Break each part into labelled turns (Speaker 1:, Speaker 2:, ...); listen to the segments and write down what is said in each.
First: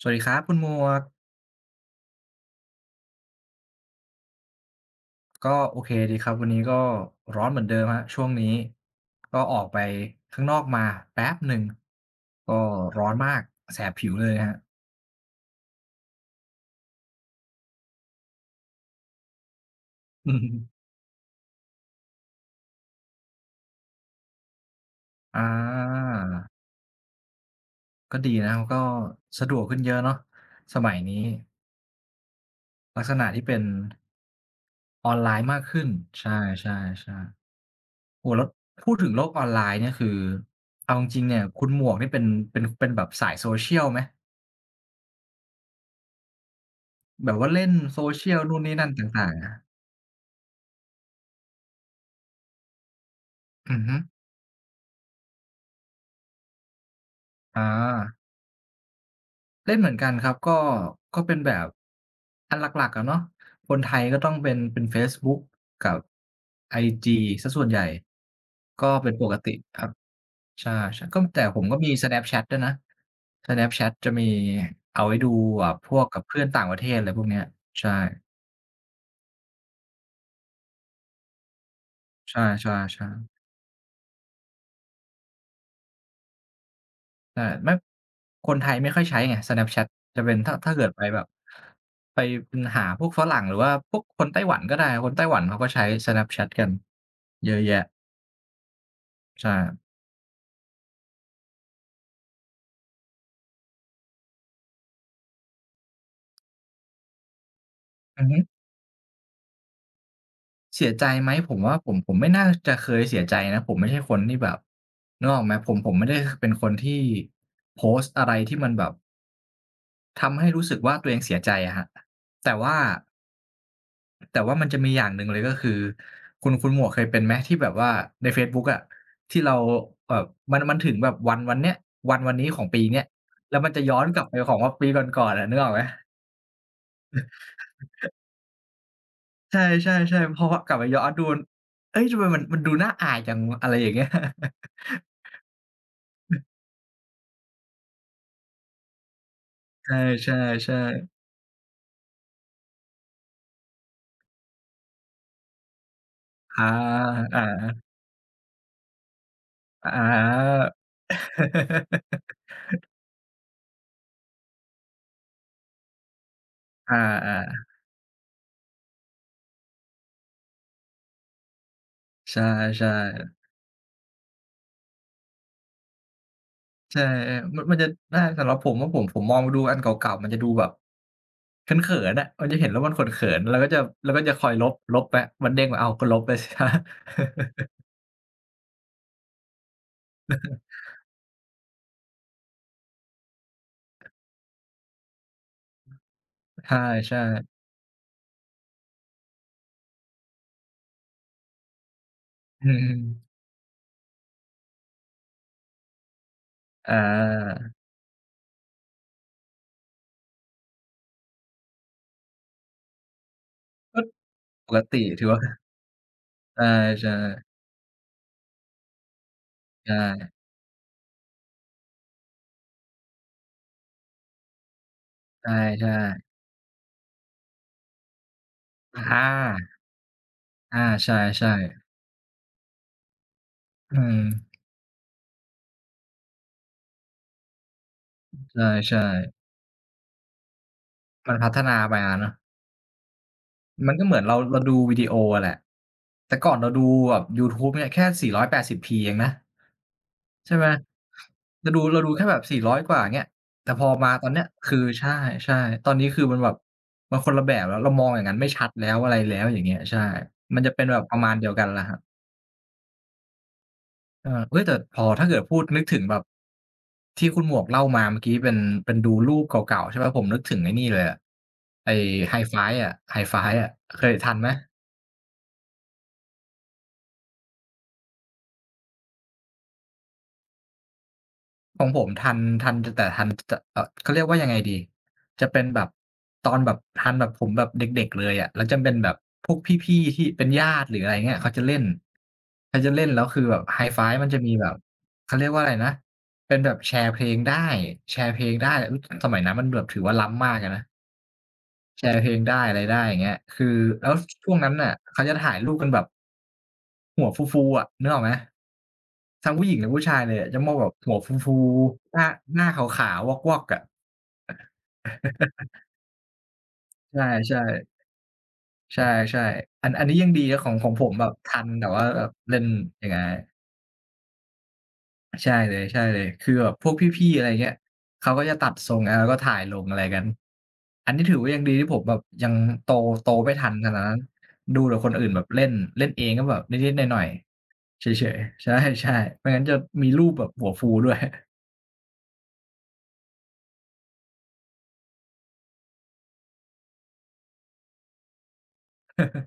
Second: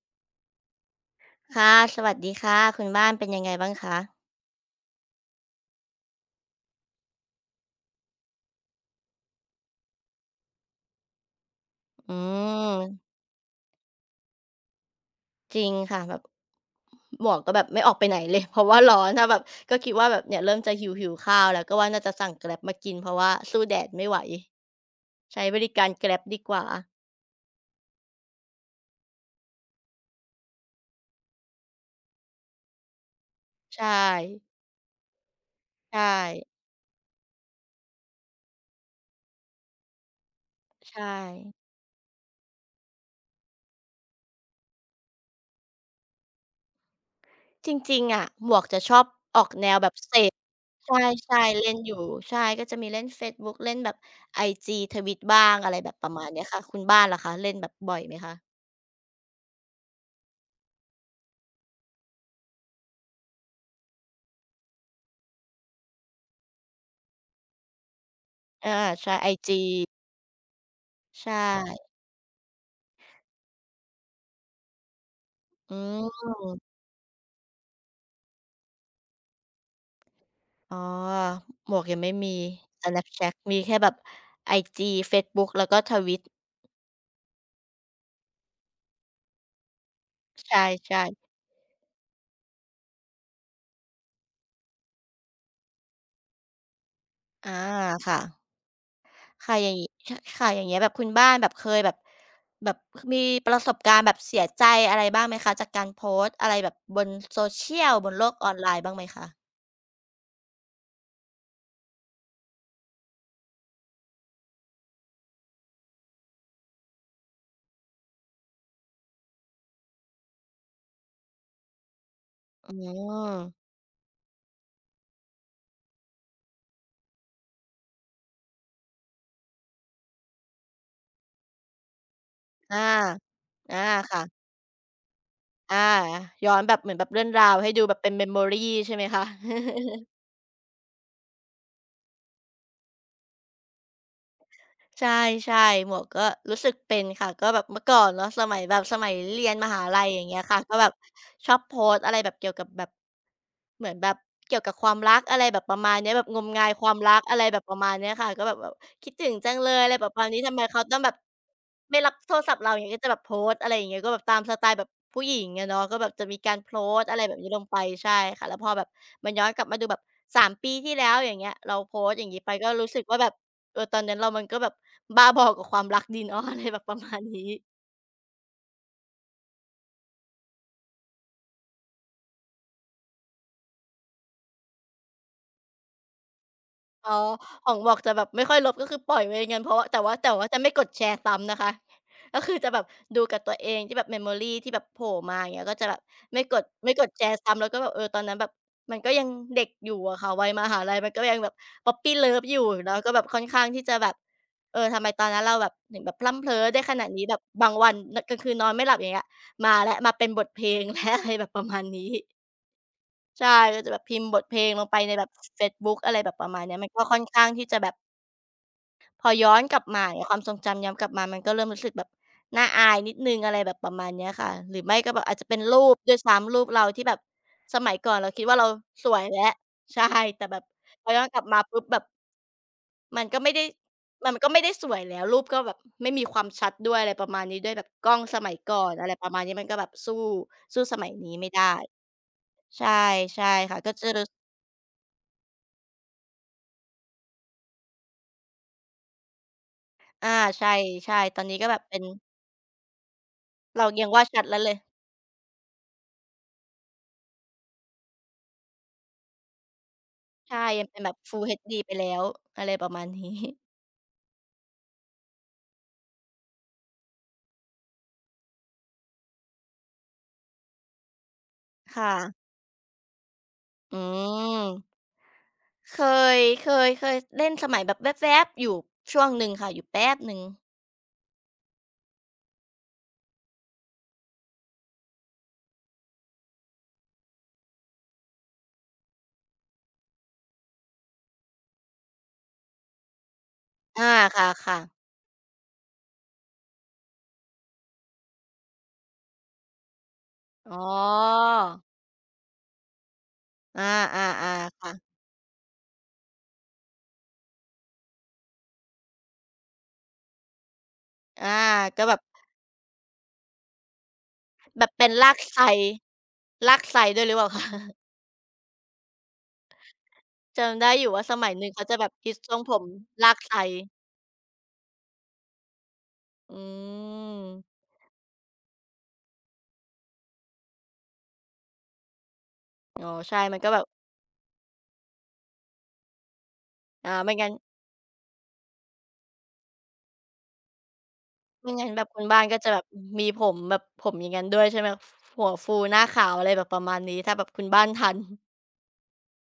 Speaker 1: สวัสดีครับคุณหมวก
Speaker 2: ค่ะสวัสดีค่ะคุณบ้านเป็นยังไงบ้างคะ
Speaker 1: ก็โอเคดีครับวันนี้ก็ร้อนเหมือนเดิมครับช่วงนี้ก็ออกไปข้างนอกมาแป๊บหนึ่ง
Speaker 2: อื
Speaker 1: ก็
Speaker 2: ม
Speaker 1: ร้อนมากแสบผิวเลยครับ
Speaker 2: จริงค่ะแบบหมวกก็แบบไม่ออกไปไหนเลย เพราะว่าร้อนถ้าแบบก็คิดว่าแบบ
Speaker 1: อื
Speaker 2: เนี่ยเริ่มจะ
Speaker 1: ม
Speaker 2: หิวข้าวแล้วก็ว่าน่าจะสั่ง Grab มากินเพราะว่าสู้แดดไม่ไหวใช้
Speaker 1: อา
Speaker 2: บริการ Grab ดีกว่า
Speaker 1: ก็ดีนะก็สะดวกขึ้นเยอะเนาะสมัยนี้ลักษณะที่เป็น
Speaker 2: ใช่
Speaker 1: ออนไลน์มากขึ้น
Speaker 2: ใช่
Speaker 1: ใช่ๆๆโอ้โฮแล้วพูดถึงโลกออนไลน์เนี่ยคือเอาจ
Speaker 2: ใช่
Speaker 1: ริงๆเนี่ยคุณหมวกนี่เป็นเป็นแบบสาย social ไหมแบบว่าเล่
Speaker 2: จ
Speaker 1: น
Speaker 2: ริงๆอะ
Speaker 1: social
Speaker 2: หม
Speaker 1: นู่
Speaker 2: ว
Speaker 1: น
Speaker 2: ก
Speaker 1: นี่
Speaker 2: จะ
Speaker 1: นั่น
Speaker 2: ช
Speaker 1: ต
Speaker 2: อบ
Speaker 1: ่าง
Speaker 2: อ
Speaker 1: ๆ
Speaker 2: อก
Speaker 1: อะ
Speaker 2: แนวแบบเสพใช่ๆเล่นอยู่ใช่ก็จะมีเล่นเฟซบุ๊กเล่
Speaker 1: อื
Speaker 2: น
Speaker 1: อ
Speaker 2: แบ
Speaker 1: ฮึ
Speaker 2: บไอจีทวิตบ้างอะไรแบบประมาณเนี้ยค่ะคุณบ้านล่ะคะเล่น
Speaker 1: อ่า
Speaker 2: แบบบ่อยไหมคะ
Speaker 1: เล่นเหมือนกันครับก็ก็เป็นแบบอันหลักๆอะเนาะคนไทยก็ต้องเป็นเฟซบุ๊กกับไอจีเสียส่วนใหญ่
Speaker 2: อา
Speaker 1: ก็เป็
Speaker 2: ใช่
Speaker 1: นป
Speaker 2: ไอ
Speaker 1: กติ
Speaker 2: จี
Speaker 1: ครับใช่ๆก็
Speaker 2: ใช่
Speaker 1: แต่ผมก็มี Snapchat ด้วยนะ Snapchat จะมีเอาไว้ดูแบ
Speaker 2: อื
Speaker 1: บพวกกับเพื่อนต่าง
Speaker 2: ม
Speaker 1: ประเทศอะไรพวกเนี้ยใช่
Speaker 2: อ๋อหมวกยังไม่มี
Speaker 1: ใช่ๆ
Speaker 2: Snapchat
Speaker 1: ๆ
Speaker 2: มีแค่แบบไอจีเฟซบุ๊กแล้วก็ Twitch
Speaker 1: ใช่ไม่คนไทยไม่ค่อยใช้ไง Snapchat จะเป็น
Speaker 2: ใช
Speaker 1: ถ้าเกิดไป
Speaker 2: ่
Speaker 1: แบบ
Speaker 2: ๆ
Speaker 1: ไปอืมหาพวกฝรั่งหรือว่าพวกคนไต้หวันก็ได้ คนไต้หวันเขาก็ใช้ Snapchat กันเย
Speaker 2: อา
Speaker 1: อะแยะ
Speaker 2: ค่ะ
Speaker 1: ใช่
Speaker 2: ค่ะอย่างงี้ชค่ะอย่างเงี้ยแบบคุณบ้านแบบเคยแบบแบบมีประสบการณ์แบบเสียใจอะไรบ้างไหมคะจากการโพสต์อะไรแบบบน Social บน
Speaker 1: อื
Speaker 2: โล
Speaker 1: อ
Speaker 2: ก
Speaker 1: ฮึ
Speaker 2: ออนไลน์บ้างไหมคะ
Speaker 1: เสียใจไหมผมว่าผมไม่น่าจะเคยเสียใจนะผมไม่ใช่คนที่แบบนึกออกไหมผมไม่ได้คเป็นคนที่โพสต์อะไรที่มันแบบทำให้รู้สึกว่าตัวเองเสียใจอะครับแต่
Speaker 2: อื
Speaker 1: ว่า
Speaker 2: ม
Speaker 1: แต่ว่ามันจะมีอย่างหนึ่งเลยก็คือคุณหมวกเคยเป็นไหมที่แบบว่าในเฟซบุ๊กอะที่เราเอ่อมันถึงแบบวันวันเนี้ยวันวันนี้ของปี
Speaker 2: อา
Speaker 1: เนี้ยแล้วมัน
Speaker 2: อา
Speaker 1: จะย้อนกลับไป
Speaker 2: ค่ะ
Speaker 1: ของว่าปีก่อนๆอะนึกออก
Speaker 2: อา
Speaker 1: ไหม
Speaker 2: ย้อนแบบเหมือนแบบเรื่องราวให้ดูแบบเป็น memory ใช่ไหมคะ
Speaker 1: ใช่ๆๆพอกลับไปย้อนดูเฮ้ยทำไมมันดูน่าอายจังอะไรอย่างเงี้ย
Speaker 2: ใช่ใช่หมวกก็รู้สึกเป็นค่ะก็แบบเมื่อก่อนเนาะสมัยแบบสมัยเรียนมหา ลัยอย่าง
Speaker 1: ใช
Speaker 2: เงี้ยค่ะก็
Speaker 1: ่
Speaker 2: แบบ
Speaker 1: ๆ
Speaker 2: ชอบโพสต์อะไรแบบเกี่ยวกับแบบเหมือนแบบเกี่ยวกับความรักอะไรแบบประมาณเนี้ยแบบงม
Speaker 1: ๆอา
Speaker 2: งายความรัก
Speaker 1: อ
Speaker 2: อะไรแบบประมา
Speaker 1: า
Speaker 2: ณเนี้ยค่ะก็แบบคิดถึงจังเลย
Speaker 1: อ
Speaker 2: อะไรแบบประมาณนี้ทำ
Speaker 1: า
Speaker 2: ไมเขาต้องแบบไม่รับโทรศัพท์เราอย่างเงี้ยก็จะแบบโพสต์อะไรอย่างเงี้ยก็แบบตามสไตล์แบบผู้หญิงอะเนาะก็แบบจะมีการโพ
Speaker 1: อ
Speaker 2: สต์อะไรแบบนี้ลง
Speaker 1: า
Speaker 2: ไปใช่ค่ะแล้วพอแบบมันย้อนกลับมาดูแบบ3ปีที่แล้วอย่างเงี้ยเราโพสต์อย่า
Speaker 1: ๆ
Speaker 2: ง
Speaker 1: ใช
Speaker 2: งี้ไปก็รู้
Speaker 1: ่
Speaker 2: สึกว่าแบบ
Speaker 1: ๆ
Speaker 2: เออตอนนั้นเรามันก็แบบบ้าบอกับความรักดีนอะ ออะไรแบบประ
Speaker 1: ใช่
Speaker 2: มาณนี้
Speaker 1: มันจะน่าสำหรับผมว่าผมผมองดูอันเก่าๆมันจะดูแบบ เขินๆอะมันจะเห็นแล้วมันเขินๆเราก็จะคอยลบไปมันเด้งมาอ้าวก็ลบไปสิครับ
Speaker 2: อ๋อของบอกจะแบบไม่ค่อยลบก็คือปล่อยไว้อย่างงั้นเพราะว่าแต่ว่าจะไม่กดแชร์ซ้ำนะคะ ก็คือจะแบบดูกับตัวเองที่แบบ memory ที่แบบโผล่มาอย่างเงี้ยก็จะแบบไม่กดไม่ก ด
Speaker 1: ใช่
Speaker 2: แชร์
Speaker 1: ๆ
Speaker 2: ซ้ำแล้วก็แบบเออตอนนั้นแบบมันก็ยังเด็กอยู่อะค่ะวัยมหาลัยมันก็ยังแบบ puppy love อยู่
Speaker 1: อื
Speaker 2: แล้วก็แบบ
Speaker 1: ม
Speaker 2: ค่อนข้างที่จะแบบเออทำไมตอนนั้นเราแบบถึงแบบพรั่ำเพ้อได้
Speaker 1: อ
Speaker 2: ขนาดนี้แบบ
Speaker 1: า
Speaker 2: บางวันนกลางคืนนอนไม่หลับอย่างเงี้ยมาแล้วมาเป็นบทเพลง แล้วอะไรแบบประมาณนี้ ใช่ก็จะแบบพิมพ์บทเพล
Speaker 1: ป
Speaker 2: ง
Speaker 1: ก
Speaker 2: ลงไป
Speaker 1: ติ
Speaker 2: ในแบ
Speaker 1: ถือ
Speaker 2: บ
Speaker 1: ว่า
Speaker 2: เฟซบุ๊กอะไรแบบประมา
Speaker 1: อา
Speaker 2: ณเนี้ยมันก็ค่อนข้าง
Speaker 1: ใช่
Speaker 2: ที่จะแบบพอย้อนกลับ
Speaker 1: ใช่
Speaker 2: มาอย่างเงี้ยความทรงจำย้อนกลับมามันก็เริ่มรู้สึกแบบน่าอายนิดหนึ่งอะไรแบบประมาณเนี้ยค่ะหรือไม่ก็แบบอาจจะเป็นรู
Speaker 1: ใช่
Speaker 2: ปด้วย
Speaker 1: ๆ
Speaker 2: ซ้ำรูปเราที่แบบสมัยก่อนเราคิดว่าเรา
Speaker 1: อ
Speaker 2: สวยแล้ว
Speaker 1: า
Speaker 2: ใช่แต่แบบ
Speaker 1: อา
Speaker 2: พ
Speaker 1: ใช
Speaker 2: อย้อนกลับ
Speaker 1: ่
Speaker 2: มาปุ๊บแบ
Speaker 1: ๆ
Speaker 2: บมันก็ไม่ได้
Speaker 1: อืม
Speaker 2: มันก็ไม่ได้สวยแล้วรูปก็แบบไม่มีความชัดด้วยอะไรประมาณนี้ด้วยแบบกล้องสมัยก่อน
Speaker 1: ใช่
Speaker 2: อะไรประมาณนี้มันก็แบบสู้สมัย
Speaker 1: ๆมั
Speaker 2: นี้
Speaker 1: นพั
Speaker 2: ไม่
Speaker 1: ฒ
Speaker 2: ได้
Speaker 1: นามาเนาะ
Speaker 2: ใช่ใช่ค่ะ
Speaker 1: มั
Speaker 2: ก็
Speaker 1: นก็
Speaker 2: จะ
Speaker 1: เหมือนเรา
Speaker 2: รู้
Speaker 1: เราดูวิดีโออะแหละแต่ก่อนเราดูแบบยูทูบเนี่ยแค่4 8 0ีเองนะ
Speaker 2: อา
Speaker 1: ใช่
Speaker 2: ใช
Speaker 1: ไหม
Speaker 2: ่ๆตอนนี้ก็
Speaker 1: เรา
Speaker 2: แบ
Speaker 1: ดู
Speaker 2: บเป็
Speaker 1: เรา
Speaker 2: น
Speaker 1: ดูแค่แบบ400 กว่าเงี้ยแต่พ
Speaker 2: เรา
Speaker 1: อ
Speaker 2: ยั
Speaker 1: มา
Speaker 2: งว่า
Speaker 1: ตอน
Speaker 2: ชั
Speaker 1: เนี้
Speaker 2: ด
Speaker 1: ย
Speaker 2: แล้วเล
Speaker 1: คื
Speaker 2: ย
Speaker 1: อใช่ๆตอนนี้คือมันแบบมันคนละแบบแล้วเรามองอย่างนั้นไม่ชัดแล้วอะไรแล้วอย่างเงี้ยใช่
Speaker 2: ใช่
Speaker 1: มันจะเป็
Speaker 2: ยั
Speaker 1: น
Speaker 2: ง
Speaker 1: แบ
Speaker 2: เป็น
Speaker 1: บ
Speaker 2: แบ
Speaker 1: ป
Speaker 2: บ
Speaker 1: ระมาณ
Speaker 2: Full
Speaker 1: เดียวกัน
Speaker 2: HD
Speaker 1: แหละค
Speaker 2: ไป
Speaker 1: รับ
Speaker 2: แล้วอะไรประมาณนี้
Speaker 1: เออเฮ้ยแต่พอถ้าเกิดพูดนึกถึงแบบที่คุณหมวกเล่ามาเมื่อกี้เป็นเป็นดูรูปเก่าๆใช่ไหมผมนึกถึงไอ้นี่เลยอะ ไอ้
Speaker 2: ค่ะ
Speaker 1: Hi-Fi อะ Hi-Fi อะ
Speaker 2: อื
Speaker 1: เคยทันไหม
Speaker 2: มเคเคยเล่นสมัยแบบแวบๆอยู่ช่วงหนึ่งค่ะอยู่แป๊บหนึ่ง
Speaker 1: ของผมทันทันจแต่ทันจะเขาเรียกว่ายังไงดีจะเป็นแบบตอนแบบทันแบบผมแบบเด็กๆเลยอะแล้วจะเป็นแบบพวกพี่ๆที่เป็นญาติหรืออะไรเงี้ยเขาจะเล่นแล้วคือแบบไฮไฟ
Speaker 2: อา
Speaker 1: ว์มันจะ
Speaker 2: ค
Speaker 1: มีแบบ
Speaker 2: ่ะๆ
Speaker 1: เขาเรียกว่าอะไรนะเป็นแบบแชร์เพลงได้แชร์เพลงได้อุ๊ยสมัยนั้นมันแบบถือว่าล้ำมากอะ
Speaker 2: อ๋อ
Speaker 1: นะ แชร์เพลงได้อะไรได้อย่างเงี้ยคือ
Speaker 2: อา
Speaker 1: แล้วช่วงนั้
Speaker 2: ๆ
Speaker 1: น
Speaker 2: ๆ
Speaker 1: น่ะ
Speaker 2: ค่ะ
Speaker 1: เขาจะถ่ายรูปกันแบบหัวฟูๆอะนึกออกไหม ทั้งผู้หญิงและผู้ชายเลยอะจะมองแบบหัว
Speaker 2: อา
Speaker 1: ฟู
Speaker 2: ก็
Speaker 1: ๆ
Speaker 2: แบ
Speaker 1: ห
Speaker 2: บ
Speaker 1: น้าหน้าขาวๆวอกๆอะ
Speaker 2: แบบเป็นรากไซรากไซด้วยหรือเปล่า
Speaker 1: ใช่
Speaker 2: คะ
Speaker 1: ๆใช่ๆอันนี้ยังดีนะของ
Speaker 2: จำ
Speaker 1: ขอ
Speaker 2: ได้
Speaker 1: งผ
Speaker 2: อยู่
Speaker 1: มแบ
Speaker 2: ว่า
Speaker 1: บ
Speaker 2: สมัย
Speaker 1: ทั
Speaker 2: ห
Speaker 1: น
Speaker 2: นึ่งเขา
Speaker 1: แต่
Speaker 2: จะ
Speaker 1: ว่า
Speaker 2: แบบ
Speaker 1: แบบ
Speaker 2: ฮิตทร
Speaker 1: เล่
Speaker 2: ง
Speaker 1: น
Speaker 2: ผม
Speaker 1: อย่างงั้น
Speaker 2: รากไซ
Speaker 1: ใช่เลยใช่เลยคือ
Speaker 2: อื
Speaker 1: แบบพวกพี่ๆอะไรเงี้ย
Speaker 2: ม
Speaker 1: เขาก็จะตัดทรงอาแล้วก็ถ่ายลงอะไรกันอันนี้ถือว่ายังดีที่ผมแบบยังโต
Speaker 2: อ๋อ
Speaker 1: โต
Speaker 2: ใช่
Speaker 1: ไม่
Speaker 2: มัน
Speaker 1: ทั
Speaker 2: ก็
Speaker 1: น
Speaker 2: แบบ
Speaker 1: ขนาดนั้นดูแต่คนอื่นแบบเล่นเล่นเองก็แบบนิดๆ
Speaker 2: อ่า
Speaker 1: หน่อย
Speaker 2: ไม่งั้น
Speaker 1: ๆเฉยๆใช่ๆไม่งั้นจะมีรูปแบบหัวฟูด้วย
Speaker 2: ไม่งั้นแบบคุณบ้านก็จะแบบมีผมแบบผมอย่างงั้นด้วยใช่ไหมฟหัวฟูหน้าขาวอะไรแบบประมาณนี้ถ้าแบบคุณบ้านทัน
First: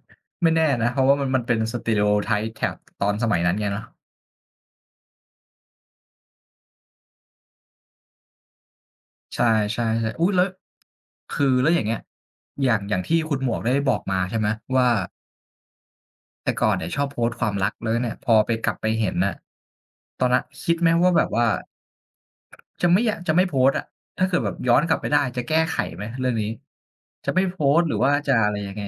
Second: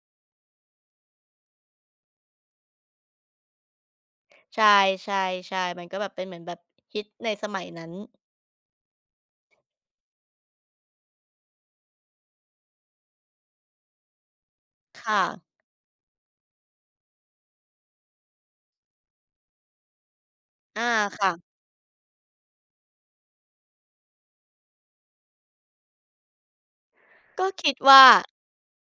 Speaker 1: ไม่แน่นะเพราะว่ามันเป็น stereotype แถบตอนสมัยนั้นไงเนาะ
Speaker 2: ใช่ๆๆมันก็แบบเป็นเหมือนแบบฮิตในสมัยนั้น
Speaker 1: ใช่ๆๆอุ๊ยแล้วคือแล้วอย่างเงี้ยอย่างที่คุณหมวกได้บอกมาใช่ไหมว่า
Speaker 2: ค่ะ
Speaker 1: แต่ก่อนเนี่ยชอบโพสต์ความรักแล้วเนี่ยพอไปกลับไปเห็นน่ะตอนนั้นคิด
Speaker 2: อา
Speaker 1: ไหมว่าแบบว่า
Speaker 2: ค่ะ
Speaker 1: จะไม่อยากจะไม่โพสต์อะถ้าเกิดแบบย้อนกลับไปได้จะแก้ไขไหมเรื่องนี้จะไม่
Speaker 2: ก็
Speaker 1: โพ
Speaker 2: คิด
Speaker 1: สต์หรือ
Speaker 2: ว่า
Speaker 1: ว่าจะอะไรยังไง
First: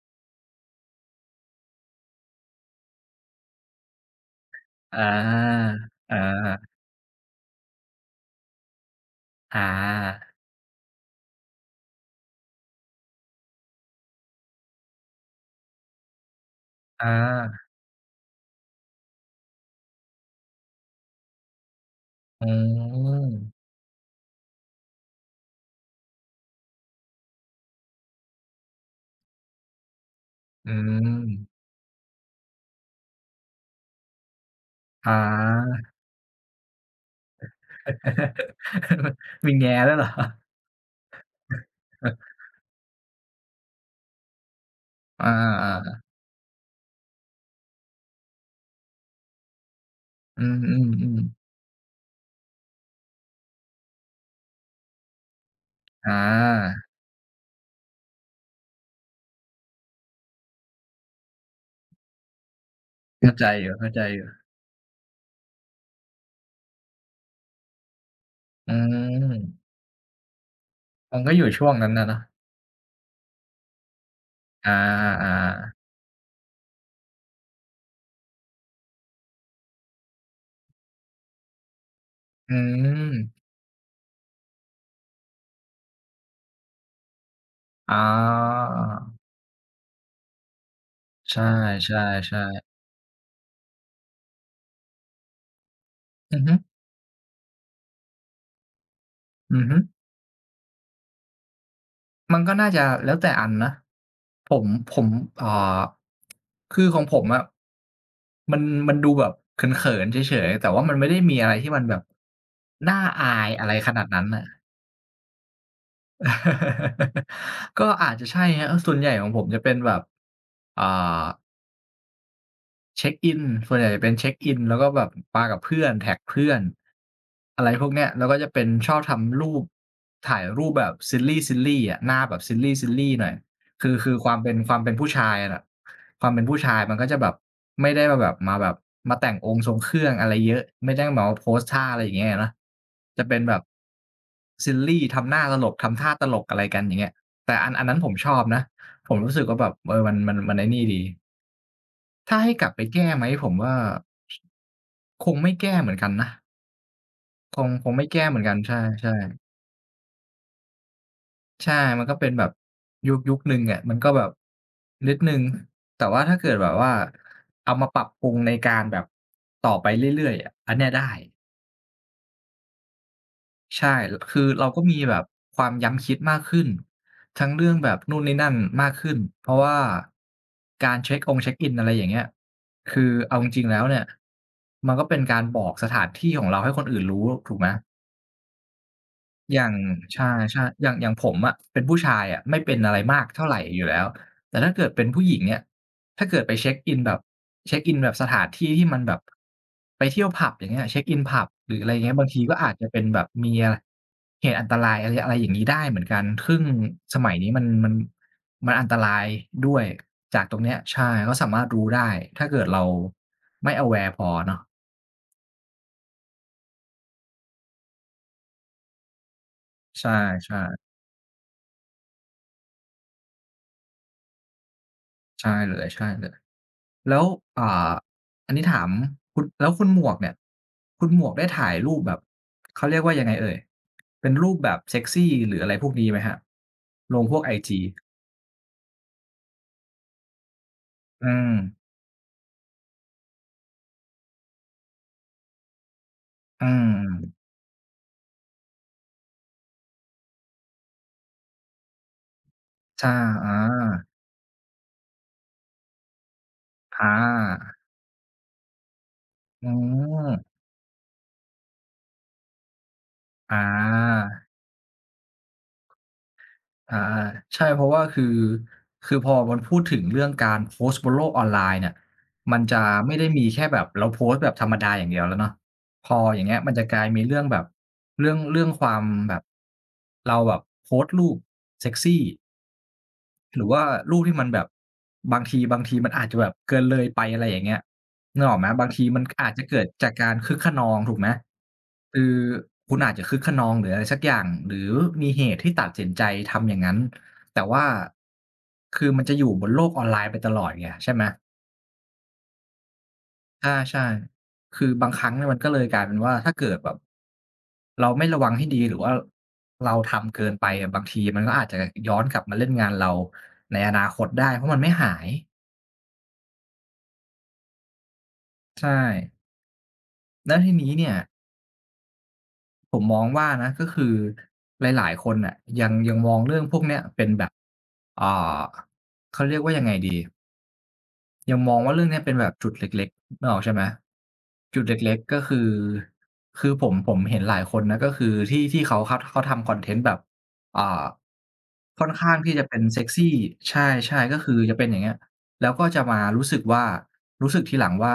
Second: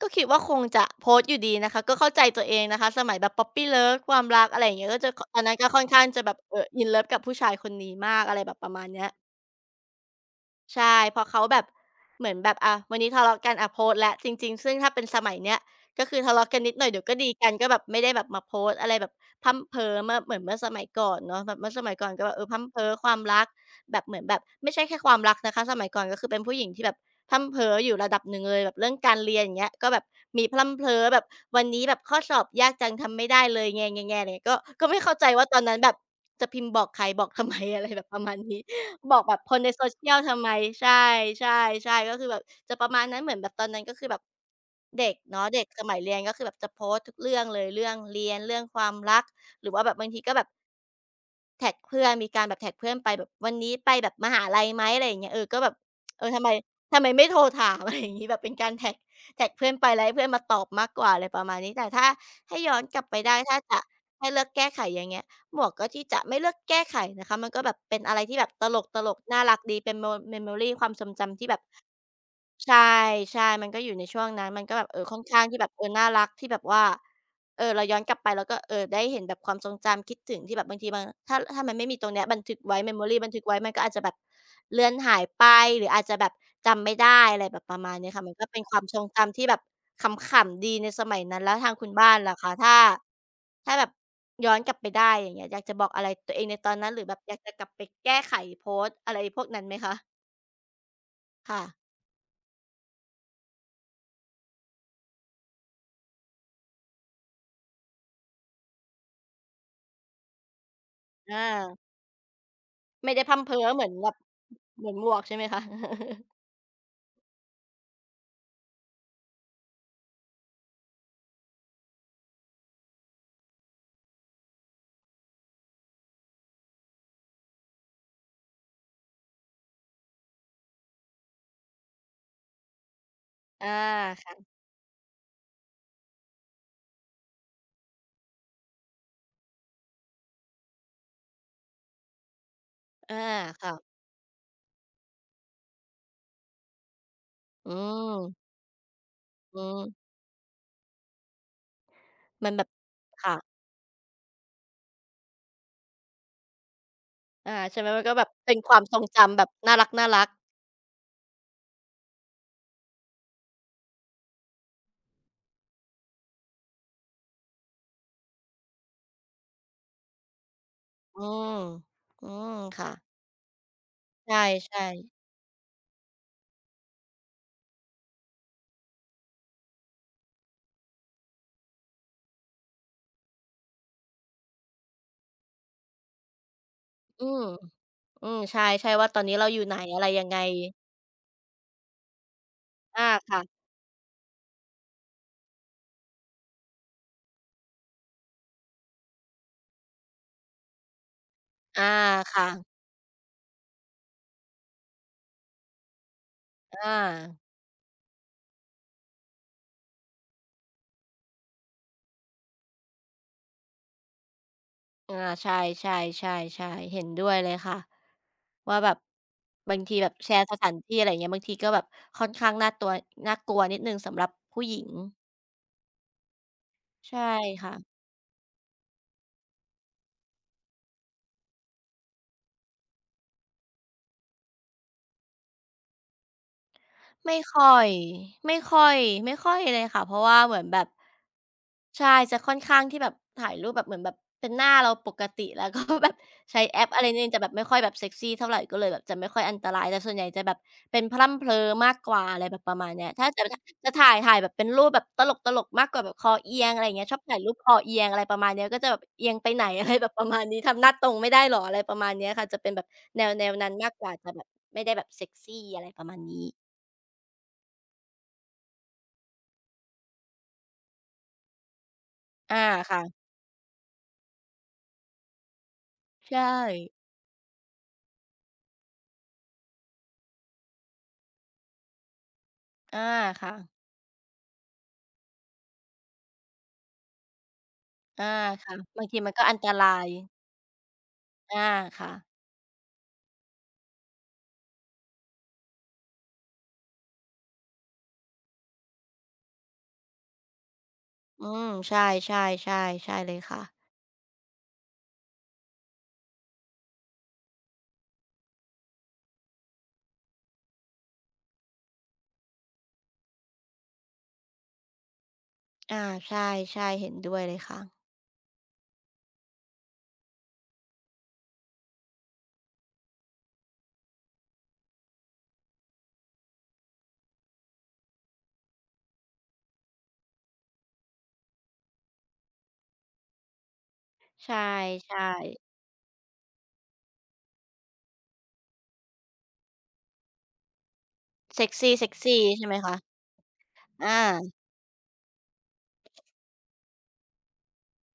Speaker 2: ก็คิดว่าคงจะโพสต์อยู่ดีนะคะก็เข้าใจตัวเองนะคะสมัยแบบ puppy love ความรักอะไรอย่างเงี้ยก็
Speaker 1: อา
Speaker 2: จะคตอนนั้นก็ค่อนข้าง
Speaker 1: อ
Speaker 2: จะแบบ
Speaker 1: า
Speaker 2: in love กับผู้ชายคนนี้มากอะไรแบบประมาณเนี้ย
Speaker 1: อา
Speaker 2: ใช่พอเขาแบบเหมือนแบบอะวันนี้ทะเลาะกันอะโพสต์แล้วจริงๆซึ่งถ้าเป็นสมัยเนี้ยก็คือทะเลาะกันนิดหน่อยเดี๋ยว
Speaker 1: อา
Speaker 2: ก็ดีกันก็แบบไม่ได้แบบมาโพสต์อะไรแบบพรั่มเพ้อเมื่อเหมือนเมื่อสมัยก่อนเนาะแบบเมื่อสมัยก่อนก็แบบ
Speaker 1: อื
Speaker 2: พรั่มเพ้อความรัก
Speaker 1: ม
Speaker 2: แบบเหมือนแบบไม่ใช่แค่ความรักนะคะสมัยก่อนก็คือเป็นผู้หญิงที่แบบพรั่มเพ้ออยู่ระดับหนึ่งเลยแบบเรื่องการเรียนอย่างเงี้ยก็แบบมีพรั่
Speaker 1: อื
Speaker 2: มเพ้อแบบ
Speaker 1: ม
Speaker 2: วันนี้แบบข้อสอบยากจังทำไม่ได้เลยแงๆๆอะไรเงี้ยก็ไม่
Speaker 1: อ
Speaker 2: เข้าใจว่าตอนนั้น
Speaker 1: า
Speaker 2: แบบจะพิมพ์บอกใครบอกทำไม อะไรแบบประมาณนี้ บอกแบบ ค
Speaker 1: มี
Speaker 2: นใน
Speaker 1: แง้
Speaker 2: โซ
Speaker 1: แล้วเหร
Speaker 2: เชี
Speaker 1: อ
Speaker 2: ยลทำไมใช่ใช่ใช่ก็คือแบบจะประมาณนั้นเหมือนแบบตอนนั้นก็คือแบบเด็ก
Speaker 1: อ
Speaker 2: เนาะเด็กสมั
Speaker 1: า
Speaker 2: ยเรียนก็คือแบบจะโพสต์ทุกเรื่องเลยเรื่องเรียนเรื่องความรักหรือว่าแบบบางทีก็
Speaker 1: ๆ
Speaker 2: แบ
Speaker 1: อื
Speaker 2: บ
Speaker 1: มๆๆ
Speaker 2: แท็กเพื่อนมีการแบบแท็กเพื่อนไปแบบวันนี้ไปแบบมหาลัยไหมอะไรอย่างเงี้ยก็แบบ
Speaker 1: อ
Speaker 2: ทำไม
Speaker 1: า
Speaker 2: ไม่โทรถาม อะไรอย่างงี้แบบเป็นการแท็กเพื่อนไปแล้วให้เพื่อนมาตอบมากกว่าอะไรประมาณนี้แต่ถ้าให้ย้อนกลับไป
Speaker 1: เข้า
Speaker 2: ได้
Speaker 1: ใจ
Speaker 2: ถ้า
Speaker 1: อย
Speaker 2: จะ
Speaker 1: ู่
Speaker 2: ให้เลือกแก้ไขอย่างเงี้ยหมวกก็ที่จะไม่เลือกแก้ไขนะคะมันก็แบบเป็นอะไรที่แบบต
Speaker 1: ๆอื
Speaker 2: ลกๆ
Speaker 1: ม
Speaker 2: น่ารักดีเป็น memory ความทรง
Speaker 1: มันก็อ
Speaker 2: จำที่
Speaker 1: ยู่
Speaker 2: แบบ
Speaker 1: ช่วงนั้นน่ะเนาะ
Speaker 2: ใช่มันก็อยู่ในช่วงนั้นมัน
Speaker 1: อ
Speaker 2: ก็แบบค่อน
Speaker 1: า
Speaker 2: ข้างที่แบ
Speaker 1: ๆ
Speaker 2: บน่ารักที่แบบว่าเราย้อนกลับไปแล้วก็ได้เห็นแบบความทรงจำคิดถึงที่แบบบางทีมันถ้ามันไม่มีตรงเนี้ยบัน
Speaker 1: อื
Speaker 2: ทึกไว้
Speaker 1: ม
Speaker 2: memory บันทึกไว้มันก็อาจจะแบบเลือนหายไปหรืออาจจะแบบจำไม่ได้อะไรแบบประมา
Speaker 1: อ๋
Speaker 2: ณ
Speaker 1: อ
Speaker 2: เนี้ยค่ะมันก็เป็นความทรงจำที่แบบขำๆดีในสมัยนั้นแล้วทาง
Speaker 1: ใช
Speaker 2: คุณบ้านล่ะ
Speaker 1: ่
Speaker 2: คะ
Speaker 1: ๆๆ
Speaker 2: ถ้าแบบย้อนกลับไปได้อย่างเงี้ยอยากจะบอกอะไรตัว
Speaker 1: อื
Speaker 2: เอ
Speaker 1: อ
Speaker 2: ง
Speaker 1: ฮึ
Speaker 2: ในตอนนั้นหรือแบบอยากจะกลับไปแก้ไขโพสต์อะไรพวก
Speaker 1: อื
Speaker 2: นั้
Speaker 1: อ
Speaker 2: นไหม
Speaker 1: ฮึ
Speaker 2: คะค่ะ
Speaker 1: มันก็น่าจะแล้วแต่อันนะ ผม ผม อ่า คือของผมอะมันมันดูแบบเขินๆเฉยๆแต่ว่ามันไม่ได้มีอะไรที่
Speaker 2: อา
Speaker 1: มันแบบน่า
Speaker 2: ไม่ได้พ
Speaker 1: อา
Speaker 2: ร่ำ
Speaker 1: ย
Speaker 2: เพร้อ
Speaker 1: อะไร
Speaker 2: เหมื
Speaker 1: ข
Speaker 2: อน
Speaker 1: นาด
Speaker 2: แบบ
Speaker 1: นั้นน่ะ
Speaker 2: เหมือนหมวกใช่ไหมคะ
Speaker 1: ก็อาจจะใช่ครับส่วนใหญ่ของผมจะเป็นแบบ อ่า เช็กอินส่วนใหญ่จะเป็นเช็กอินแล้วก็แบบปากับเพื่อนแท็กเพื่อนอะไรพวกเนี้ยแล้วก็จะเป็นชอบทำรูปถ่ายรูปแบบ silly silly อะหน้าแบบ silly silly หน่อย
Speaker 2: อา
Speaker 1: คือความเป็
Speaker 2: ค่ะ
Speaker 1: นความเป็นผู้ชายน่ะความเป็นผู้ชายมันก็จะแบบไม่ได้มาแบบมาแต่งองค์ทรงเครื่องอะไรเยอะไม่ได้แบบว่าโพสท่าอะไรอย่างเงี้ยอะนะ
Speaker 2: อา
Speaker 1: จะเป็นแบบ
Speaker 2: ค่ะ
Speaker 1: silly ทำหน้าตลกทำท่าตลกอะไรกันอย่างเงี้ยแต่อั
Speaker 2: อื
Speaker 1: นอันนั้นผมชอบ
Speaker 2: ม
Speaker 1: นะผมรู้สึกว่า
Speaker 2: อื
Speaker 1: แบบเออ
Speaker 2: ม
Speaker 1: มันไอ้นี่ดี ถ้า
Speaker 2: มั
Speaker 1: ให้
Speaker 2: นแบ
Speaker 1: กลั
Speaker 2: บ
Speaker 1: บไปแก้ไหม
Speaker 2: ค่ะ
Speaker 1: ผมว่าคงไม่แก้เหมือนกันนะค
Speaker 2: อา
Speaker 1: ง
Speaker 2: ใช่
Speaker 1: ค
Speaker 2: ไหม
Speaker 1: ง
Speaker 2: มั
Speaker 1: ไม่
Speaker 2: นก็แบ
Speaker 1: แก้
Speaker 2: บ
Speaker 1: เหมือนกั
Speaker 2: เป็
Speaker 1: น
Speaker 2: นความทรง
Speaker 1: ใช่
Speaker 2: จำแบบน่ารักๆ
Speaker 1: ๆใช่มันก็เป็นแบบยุคหนึ่งอะมันก็แบบนิดหนึ่งแต่ว่าถ้าเกิดแบบว่าเอามาปรับปรุงในการแบบต่อไปเรื่อยๆอะอันเนี้ยได้
Speaker 2: อืมอืมค่ะ
Speaker 1: ใช่ล
Speaker 2: ใช
Speaker 1: คือเราก็
Speaker 2: ่
Speaker 1: มีแบ
Speaker 2: ๆ
Speaker 1: บความย้ำคิดมากขึ้นทั้งเรื่องแบบนู่นนี่นั่นมากขึ้น เพราะว่าการเช็กอินอะไรอย่างเงี้ย คือเอาจริงๆแล้วเนี่ยมันก็เป็นการบอกสถานที่ของเราให้คนอื่นรู้
Speaker 2: อืม
Speaker 1: ถูกไหม
Speaker 2: อืมใช่ๆว่าตอนนี้เรา
Speaker 1: อ
Speaker 2: อยู่
Speaker 1: ย่าง
Speaker 2: ไหนอะไร
Speaker 1: ใช
Speaker 2: ยังไง
Speaker 1: ่ๆอย่างผมอะเป็นผู้ชายอะไม่เป็นอะไร
Speaker 2: อา
Speaker 1: มาก
Speaker 2: ค่ะ
Speaker 1: เท่าไรอยู่แล้วแต่ถ้าเกิดเป็นผู้หญิงเนี่ยถ้าเกิดไปเช็กอินแบบเช็กอินแบบสถานที่ที่มันแบบไปเที่ยวผับอย่างเงี้ยเช็กอินผับหรือ
Speaker 2: อา
Speaker 1: อะไรเงี้ยบางที
Speaker 2: ค่ะ
Speaker 1: ก็อาจจะเป็นแบบมีอะเหตุอันตรายอะไรอะไรอย่างงี้ได้เหมือนกันซึ่ง
Speaker 2: อ
Speaker 1: สมัยนี้
Speaker 2: า
Speaker 1: มันมันอันตรายด้วยจากตรงเนี้ยใช่ก็สามารถรู้ได้ถ้าเกิดเราไม่ aware พอเนาะ
Speaker 2: อาใช่ๆๆ่ใช่ใช่เห็นด้วยเลยค่ะว่าแบบบางที
Speaker 1: ใช
Speaker 2: แบบแชร์สถาน
Speaker 1: ่
Speaker 2: ที่อะไรอย่างเงี้ยบางทีก็แบบค่อนข้างน่ากลัวนิดหนึ่งสำหรับผู้หญิง
Speaker 1: ๆใช่เลยๆ แล้
Speaker 2: ใช่
Speaker 1: วอ่
Speaker 2: ค่ะ
Speaker 1: าอันนี้ถามคุณแล้วคุณหมวกเนี่ย คุณหมวกได้ถ่ายรูปแบบ เขาเรียกว่ายังไงเอ่ย เป็นรูปแบบเซกซีหรืออะไรพวกนี้ไหมครับลงพ
Speaker 2: ไม่
Speaker 1: วกไอ
Speaker 2: ค่อ
Speaker 1: จี
Speaker 2: ยไม่ค่อยไม่ค่อยเลยค่ะเพราะว่าเหมือนแบบ
Speaker 1: อืม
Speaker 2: ใช่จะค่อนข้างที่แบบถ่ายรูปแบบเหมือนแบบเป็นหน้าเราปกติ แล้วก็แบบใช้
Speaker 1: อื
Speaker 2: แอปอะไรเนี่ย
Speaker 1: ม
Speaker 2: จะแบบไม่ค่อยแบบเซกซีเท่าไรก็เลยแบบจะไม่ค่อยอันตรายแต่ส่วนใหญ่จะแบบเป็นพลั่มเพลอมากกว่าอะไรแบบประมาณเนี้
Speaker 1: ใช่
Speaker 2: ยถ้าจะ
Speaker 1: อา
Speaker 2: ถ่ายแบบเป็นรูปแบบตลกๆมากกว่าแบบคอเอียงอะไรอย่า
Speaker 1: อ
Speaker 2: งเงี้ยชอบถ่ายรูปค
Speaker 1: า
Speaker 2: อเอียงอะไรประมาณเนี้ยก็จะแบบเอียงไปไหน
Speaker 1: อื
Speaker 2: อะไรแบบประมาณนี้
Speaker 1: ม
Speaker 2: ทำหน้าตรงไม่ได้เหรออะไรประมาณเนี้ยค่ะจะเป็นแบบแนว
Speaker 1: อา
Speaker 2: ๆนั้นมากกว่าจะแบบไม่ได้แบบเซกซีอะไรประมาณนี้
Speaker 1: อาใช่เพราะว่าคือคือพอมันพูดถึงเรื่องการโพสต์บนโลกออนไลน์เนี่ย
Speaker 2: อา
Speaker 1: มันจะไม่
Speaker 2: ค่ะ
Speaker 1: ได้มีแค่แบบเราโพสต์แบบธรรมดาอย่างเดียวแล้วเนาะพออย่าง
Speaker 2: ใช่
Speaker 1: เงี้ยมันจะกลายมีเรื่องแบบเรื่องความแบบเราแบบโพสต์รูปเซ็กซี
Speaker 2: อาค่ะ
Speaker 1: หรือว่าลูกที่มันแบบบางทีมันอาจจะแบบเกินเลยไปอะไรอย่างเงี้ย
Speaker 2: อา
Speaker 1: นึกออกไหม
Speaker 2: ค่ะ
Speaker 1: บางที
Speaker 2: บางที
Speaker 1: มัน
Speaker 2: มันก็
Speaker 1: อาจ
Speaker 2: อัน
Speaker 1: จะ
Speaker 2: ต
Speaker 1: เกิด
Speaker 2: ราย
Speaker 1: จากการคึกคะนองถูกไหม
Speaker 2: อาค่ะ
Speaker 1: คือคุณอาจจะคึกคะนองหรืออะไรสักอย่างหรือมีเหตุที่ตัดสินใจทำอย่างงั้นแต่ว่าคือมันจะอยู่บนโลกออนไลน์ไปตลอดไงใช่ไหม
Speaker 2: อืมใช่ๆๆใช่เลยค่ะ
Speaker 1: ใช่ๆคือบางครั้งเนี่ยมันก็เลยกลายเป็นว่าถ้าเกิดแบบเราไม่ระวังให้ดีหรือว่าเราทำเกินไปอะบางทีมันก็อาจจะย้อนกลับมาเล่นงานเราในอนาคตได้เพราะมันไม่หาย
Speaker 2: อาใช่ๆเห็นด้วยเลยค่ะ
Speaker 1: ใช่แล้วทีนี้เนี่ยผมมองว่านะก็คือหลายๆคนน่ะยังมองเรื่องพวกเนี้ยเป็นแบบอ่าเขาเรียกว่ายังไงดี ยังมองว่าเรื่องเนี้ยเป็นแบบจุดเล็กๆนึกออกใช่ไหม
Speaker 2: ใช่
Speaker 1: จุดเล็กๆก็คือ
Speaker 2: ๆ
Speaker 1: คือผมเห็นหลายคนนะก็คือที่เขาทำคอนเทนต์แบบอ่า
Speaker 2: เซ็กซี
Speaker 1: ค่อนข้างที่จะ
Speaker 2: ใช่ไหม
Speaker 1: เป็น
Speaker 2: คะ
Speaker 1: เซ็กซีใช
Speaker 2: อา
Speaker 1: ่ๆก็คือจะเป็นอย่างเงี้ยแล้วก็จะมารู้สึกว่ารู้สึกทีหลังว่า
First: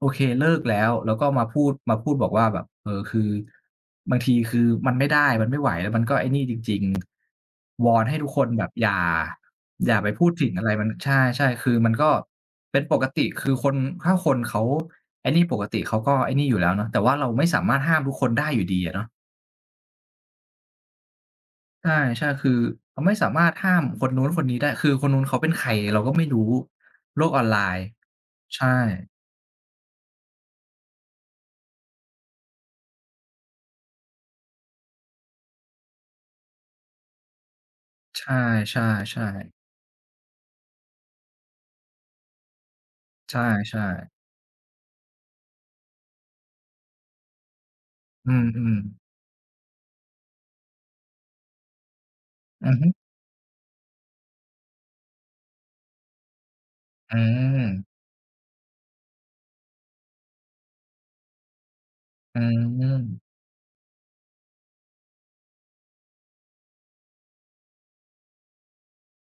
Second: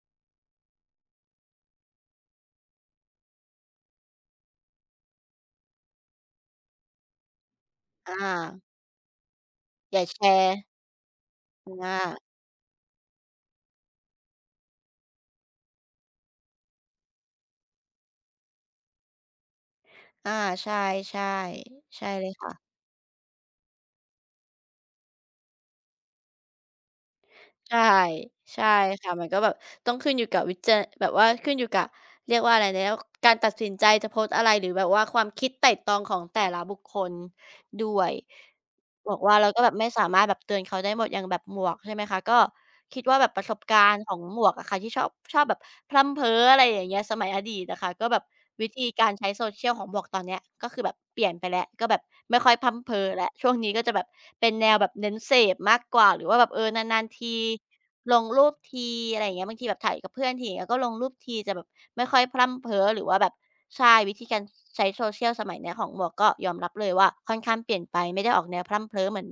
Speaker 1: โอเคเลิกแล้วแล้วก็มาพูดบอกว่าแบบเออคือบางทีคือมันไม่ได้มันไม่ไหวแล้วมันก็ไอ้นี่จริงๆวอนให้ทุกคน
Speaker 2: อา
Speaker 1: แบบอย่า อ
Speaker 2: อ
Speaker 1: ย่า
Speaker 2: ย่า
Speaker 1: ไป
Speaker 2: แช
Speaker 1: พูดถึง
Speaker 2: ร์
Speaker 1: อะไรมันใช่ๆคือมันก็
Speaker 2: อา
Speaker 1: เป็นปกติคือคนถ้าคนเขาไอ้นี่ปกติเขาก็ไอ้นี่อยู่แล้วเนาะแต่ว่าเราไม่สามารถห้ามทุกคนได้อยู่ดีอะเนาะ
Speaker 2: อาใช่ๆใช่เล
Speaker 1: ใช่
Speaker 2: ย
Speaker 1: ๆคื
Speaker 2: ค่ะ
Speaker 1: อเราไม่สามารถห้ามคนนู้นคนนี้ได้คือคนนู้นเขาเป็นใครเราก็ไม่รู้โลกออนไล
Speaker 2: ใช่
Speaker 1: น์
Speaker 2: ใช่
Speaker 1: ใช่
Speaker 2: ค่ะมันก็แบบต้องขึ้นอยู่กับวิจาแบบว่าขึ้นอยู่กับ เรียกว่าอะไรแล้วการตัดสินใจจะโพสต์อะไรหรือแบบว่าความคิดไตร่ตรองของแต่ละบุคคลด้วย
Speaker 1: ใช่
Speaker 2: บอก
Speaker 1: ๆ
Speaker 2: ว่าเรา
Speaker 1: ๆ
Speaker 2: ก็แบบไม่สามารถแบบเตือนเขาได้หมดอย่างแบบหมวกใช่ไหมคะก็คิดว่าแบบ
Speaker 1: ใ
Speaker 2: ประสบกา
Speaker 1: ช่
Speaker 2: รณ์ของ
Speaker 1: ๆ
Speaker 2: หมวกอะค่ะที่ชอบแบบพร่ำเพ้ออะไรอย่างเงี้ยสมัยอดีตอะค่ะก็แบบ
Speaker 1: อื
Speaker 2: วิ
Speaker 1: ม
Speaker 2: ธี
Speaker 1: ๆ
Speaker 2: การใช้ social ของหมวกตอนเนี้ยก็คือแบบเปลี่ยนไปแล้วก็แบบไม่ค่อยพ
Speaker 1: อือ
Speaker 2: ร่ำ
Speaker 1: ฮึ
Speaker 2: เพ้อแล้วช่วงนี้ก็จะแบบเป็นแนวแบบเน้นเสพมากกว่าหรือว่าแบบนานๆ
Speaker 1: อื
Speaker 2: ที
Speaker 1: ม
Speaker 2: ลงรูปทีอะไรอย่างเงี้ยบางทีแบบถ่ายกับเพื่อนทีอย่างเงี้ยก็ลงรูปทีจะแบบ ไม่ค่อยพ
Speaker 1: อื
Speaker 2: ร่ำเพ้อ
Speaker 1: ม
Speaker 2: หรือว่าแบบใช่วิธีการใช้โซเชียลสมัยเนี้ยของหมวกก็ยอมรับเลยว่าค่อนข้างเปลี่ยนไปไม่ได้ออกแนวพร่ำเพ้อเหมือน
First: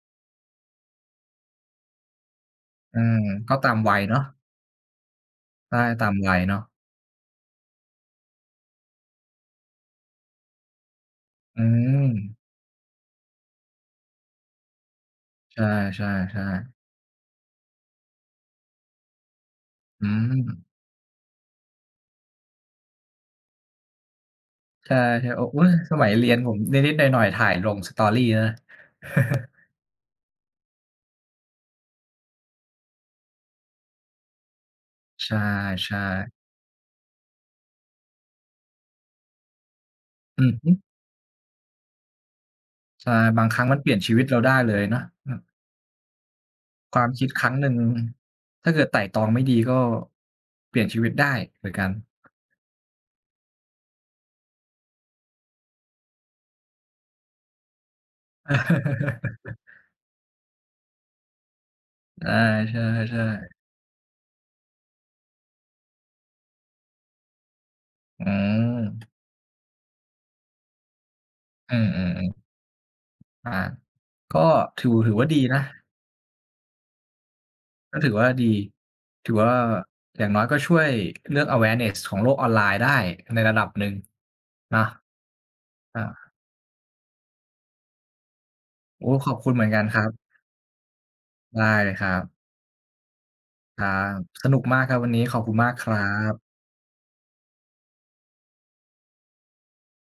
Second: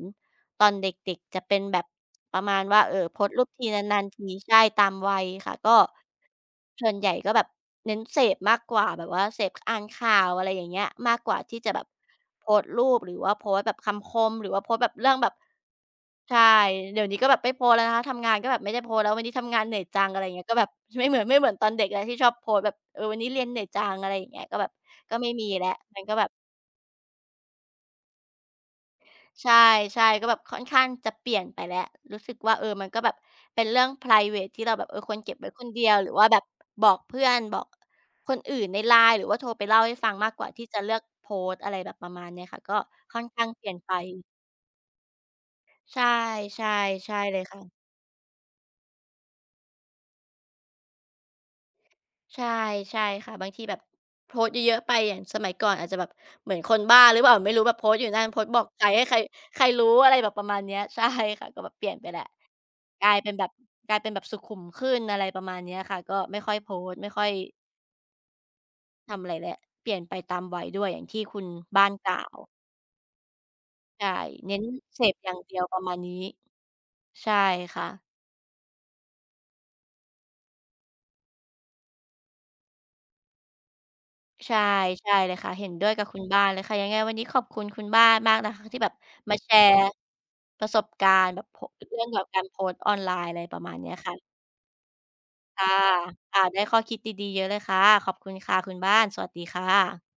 Speaker 2: ตอนเด็กๆจะเป็นแบบประมาณว่า
Speaker 1: อืม
Speaker 2: โพสต์รูป
Speaker 1: ก็
Speaker 2: ที
Speaker 1: ตามวั
Speaker 2: นา
Speaker 1: ย
Speaker 2: นๆ
Speaker 1: เนาะ
Speaker 2: ทีใช่ตามวัยค่ะก็
Speaker 1: ใช่ตามวัยเนาะ
Speaker 2: ส่วนใหญ่ก็แบบเน้นเสพมากกว่าแบบว่าเสพอ่านข่าวอะไรอย่างเงี้ยมากกว่าที่
Speaker 1: อื
Speaker 2: จะแบบ
Speaker 1: ม
Speaker 2: โพสต์รูปหรือว่าโพสต์แบบคำคมหรือว่าโพสต์แบบเรื่องแบบ
Speaker 1: ใช่
Speaker 2: ใช่
Speaker 1: ๆๆ
Speaker 2: เดี๋ยวนี้ก็แบบไม่โพสต์แล้วนะคะทำงานก็แบบไม่ได้โพสต์แล้ววันนี้ทำงานเหนื่อยจั
Speaker 1: อื
Speaker 2: งอะไรอย่าง
Speaker 1: ม
Speaker 2: เงี้ยก็แบบ ไม่เหมือนตอนเด็กแล้วที่ชอบโพสต์แบบวันนี้เรียนเหนื่อยจังอะไรอย่างเงี้ยก็แบบ
Speaker 1: ใช่
Speaker 2: ก็ไม่
Speaker 1: ๆโอ้
Speaker 2: มี
Speaker 1: อุ๊ย
Speaker 2: แล้ว
Speaker 1: ส
Speaker 2: มัน
Speaker 1: มัย
Speaker 2: ก็แบ
Speaker 1: เรี
Speaker 2: บ
Speaker 1: ยนผมนิดๆหน่อยๆถ่ายลง Story นะ
Speaker 2: ใช่ๆก็แบบค่อนข้างจะเปลี่ยนไปแล้วรู้สึกว่ามันก็แบบเป็นเรื่องไพรเวตที่เราแบบควร
Speaker 1: ใ
Speaker 2: เก็บไว้คนเดียว
Speaker 1: ช่
Speaker 2: หรือว่าแบบ
Speaker 1: ๆ
Speaker 2: บอกเพื่อนบอกคนอื่นใน LINE หรือว่าโทรไปเล่าให้ฟังมากก
Speaker 1: อื
Speaker 2: ว่า
Speaker 1: อ
Speaker 2: ที่
Speaker 1: ฮึ
Speaker 2: จะเลือกโพสต์อะไรแบบประมาณเนี้ยค่ะก็
Speaker 1: ใช่
Speaker 2: ค่อน
Speaker 1: บา
Speaker 2: ข้า
Speaker 1: ง
Speaker 2: ง
Speaker 1: ค
Speaker 2: เป
Speaker 1: รั้ง
Speaker 2: ลี่ย
Speaker 1: มั
Speaker 2: น
Speaker 1: นเป
Speaker 2: ไป
Speaker 1: ลี่ยนชีวิตเราได้เลยเนาะอือ
Speaker 2: ใช่
Speaker 1: ควา
Speaker 2: ๆ
Speaker 1: ม
Speaker 2: ใช่
Speaker 1: คิด
Speaker 2: เล
Speaker 1: ค
Speaker 2: ย
Speaker 1: รั้งหนึ่ง
Speaker 2: ค่ะ
Speaker 1: ถ้าเกิดไตร่ตรองไม่ดีก็เปลี่ยนชีวิตได้เหมือนกัน
Speaker 2: ใช่ใช่ค่ะบางทีแบบโพสต์เยอะๆไปอย่างสมัยก่อนอาจจะแบบเหมือนคนบ้าหรือเปล่าไม่รู้แบบโพสต์อยู่นั่นโพสต์บอกใครให้ใคร ใครรู้อะไรแบบประมาณเนี้ยใช่ค่ะก็แบบเปลี่ยนไปแหละ
Speaker 1: อา
Speaker 2: กลาย
Speaker 1: ใช่
Speaker 2: เป็นแบบกลายเป็นแบบสุขุมขึ้นอะไรประมาณเนี้ยค่ะก็ไม่ค่อยโพสต์ไม่ค่อย
Speaker 1: ๆอืม
Speaker 2: ทำอะไรแล้วเปลี่ยนไปตามวัยด้วยอย่างที่คุณ
Speaker 1: อื
Speaker 2: บ้านก
Speaker 1: ม
Speaker 2: ล่าว
Speaker 1: ๆๆอา
Speaker 2: ใช่
Speaker 1: ก็
Speaker 2: เน้น
Speaker 1: ถือ
Speaker 2: เส
Speaker 1: ถื
Speaker 2: พ
Speaker 1: อ
Speaker 2: อ
Speaker 1: ว่า
Speaker 2: ย่า
Speaker 1: ดี
Speaker 2: งเดี
Speaker 1: นะ
Speaker 2: ยวประมาณนี้ใช่ค่ะ
Speaker 1: ก็ถือว่าดีถือว่าอย่างน้อยก็ช่วยเรื่อง awareness ของโลกออนไลน์ได้ในระดับหนึ่ง
Speaker 2: ใช่
Speaker 1: เนาะ
Speaker 2: ใช่เลยค่ะเห็นด้วยกั
Speaker 1: อา
Speaker 2: บคุณบ้านเลยค่ะยังไงวันนี้ขอบคุณคุณบ้านมากนะคะที่แบบ
Speaker 1: โอ้ขอ
Speaker 2: มา
Speaker 1: บคุ
Speaker 2: แช
Speaker 1: ณเหมือน
Speaker 2: ร์
Speaker 1: กันครับ
Speaker 2: ประสบการณ์แบบโพ
Speaker 1: ได้เลย
Speaker 2: เรื่
Speaker 1: ค
Speaker 2: อง
Speaker 1: รั
Speaker 2: แบ
Speaker 1: บ
Speaker 2: บการโพสต์ออนไลน์อะไรประมาณ
Speaker 1: ครั
Speaker 2: เนี้ย
Speaker 1: บ
Speaker 2: ค่ะ
Speaker 1: สนุกมากครับวันนี้ขอบคุณ
Speaker 2: ค่ะ
Speaker 1: มากครั
Speaker 2: ค่ะ
Speaker 1: บ
Speaker 2: ได้ข้อคิดดีๆเยอะเลยค่ะขอบคุณค่ะคุณบ้านสวัสดีค่ะ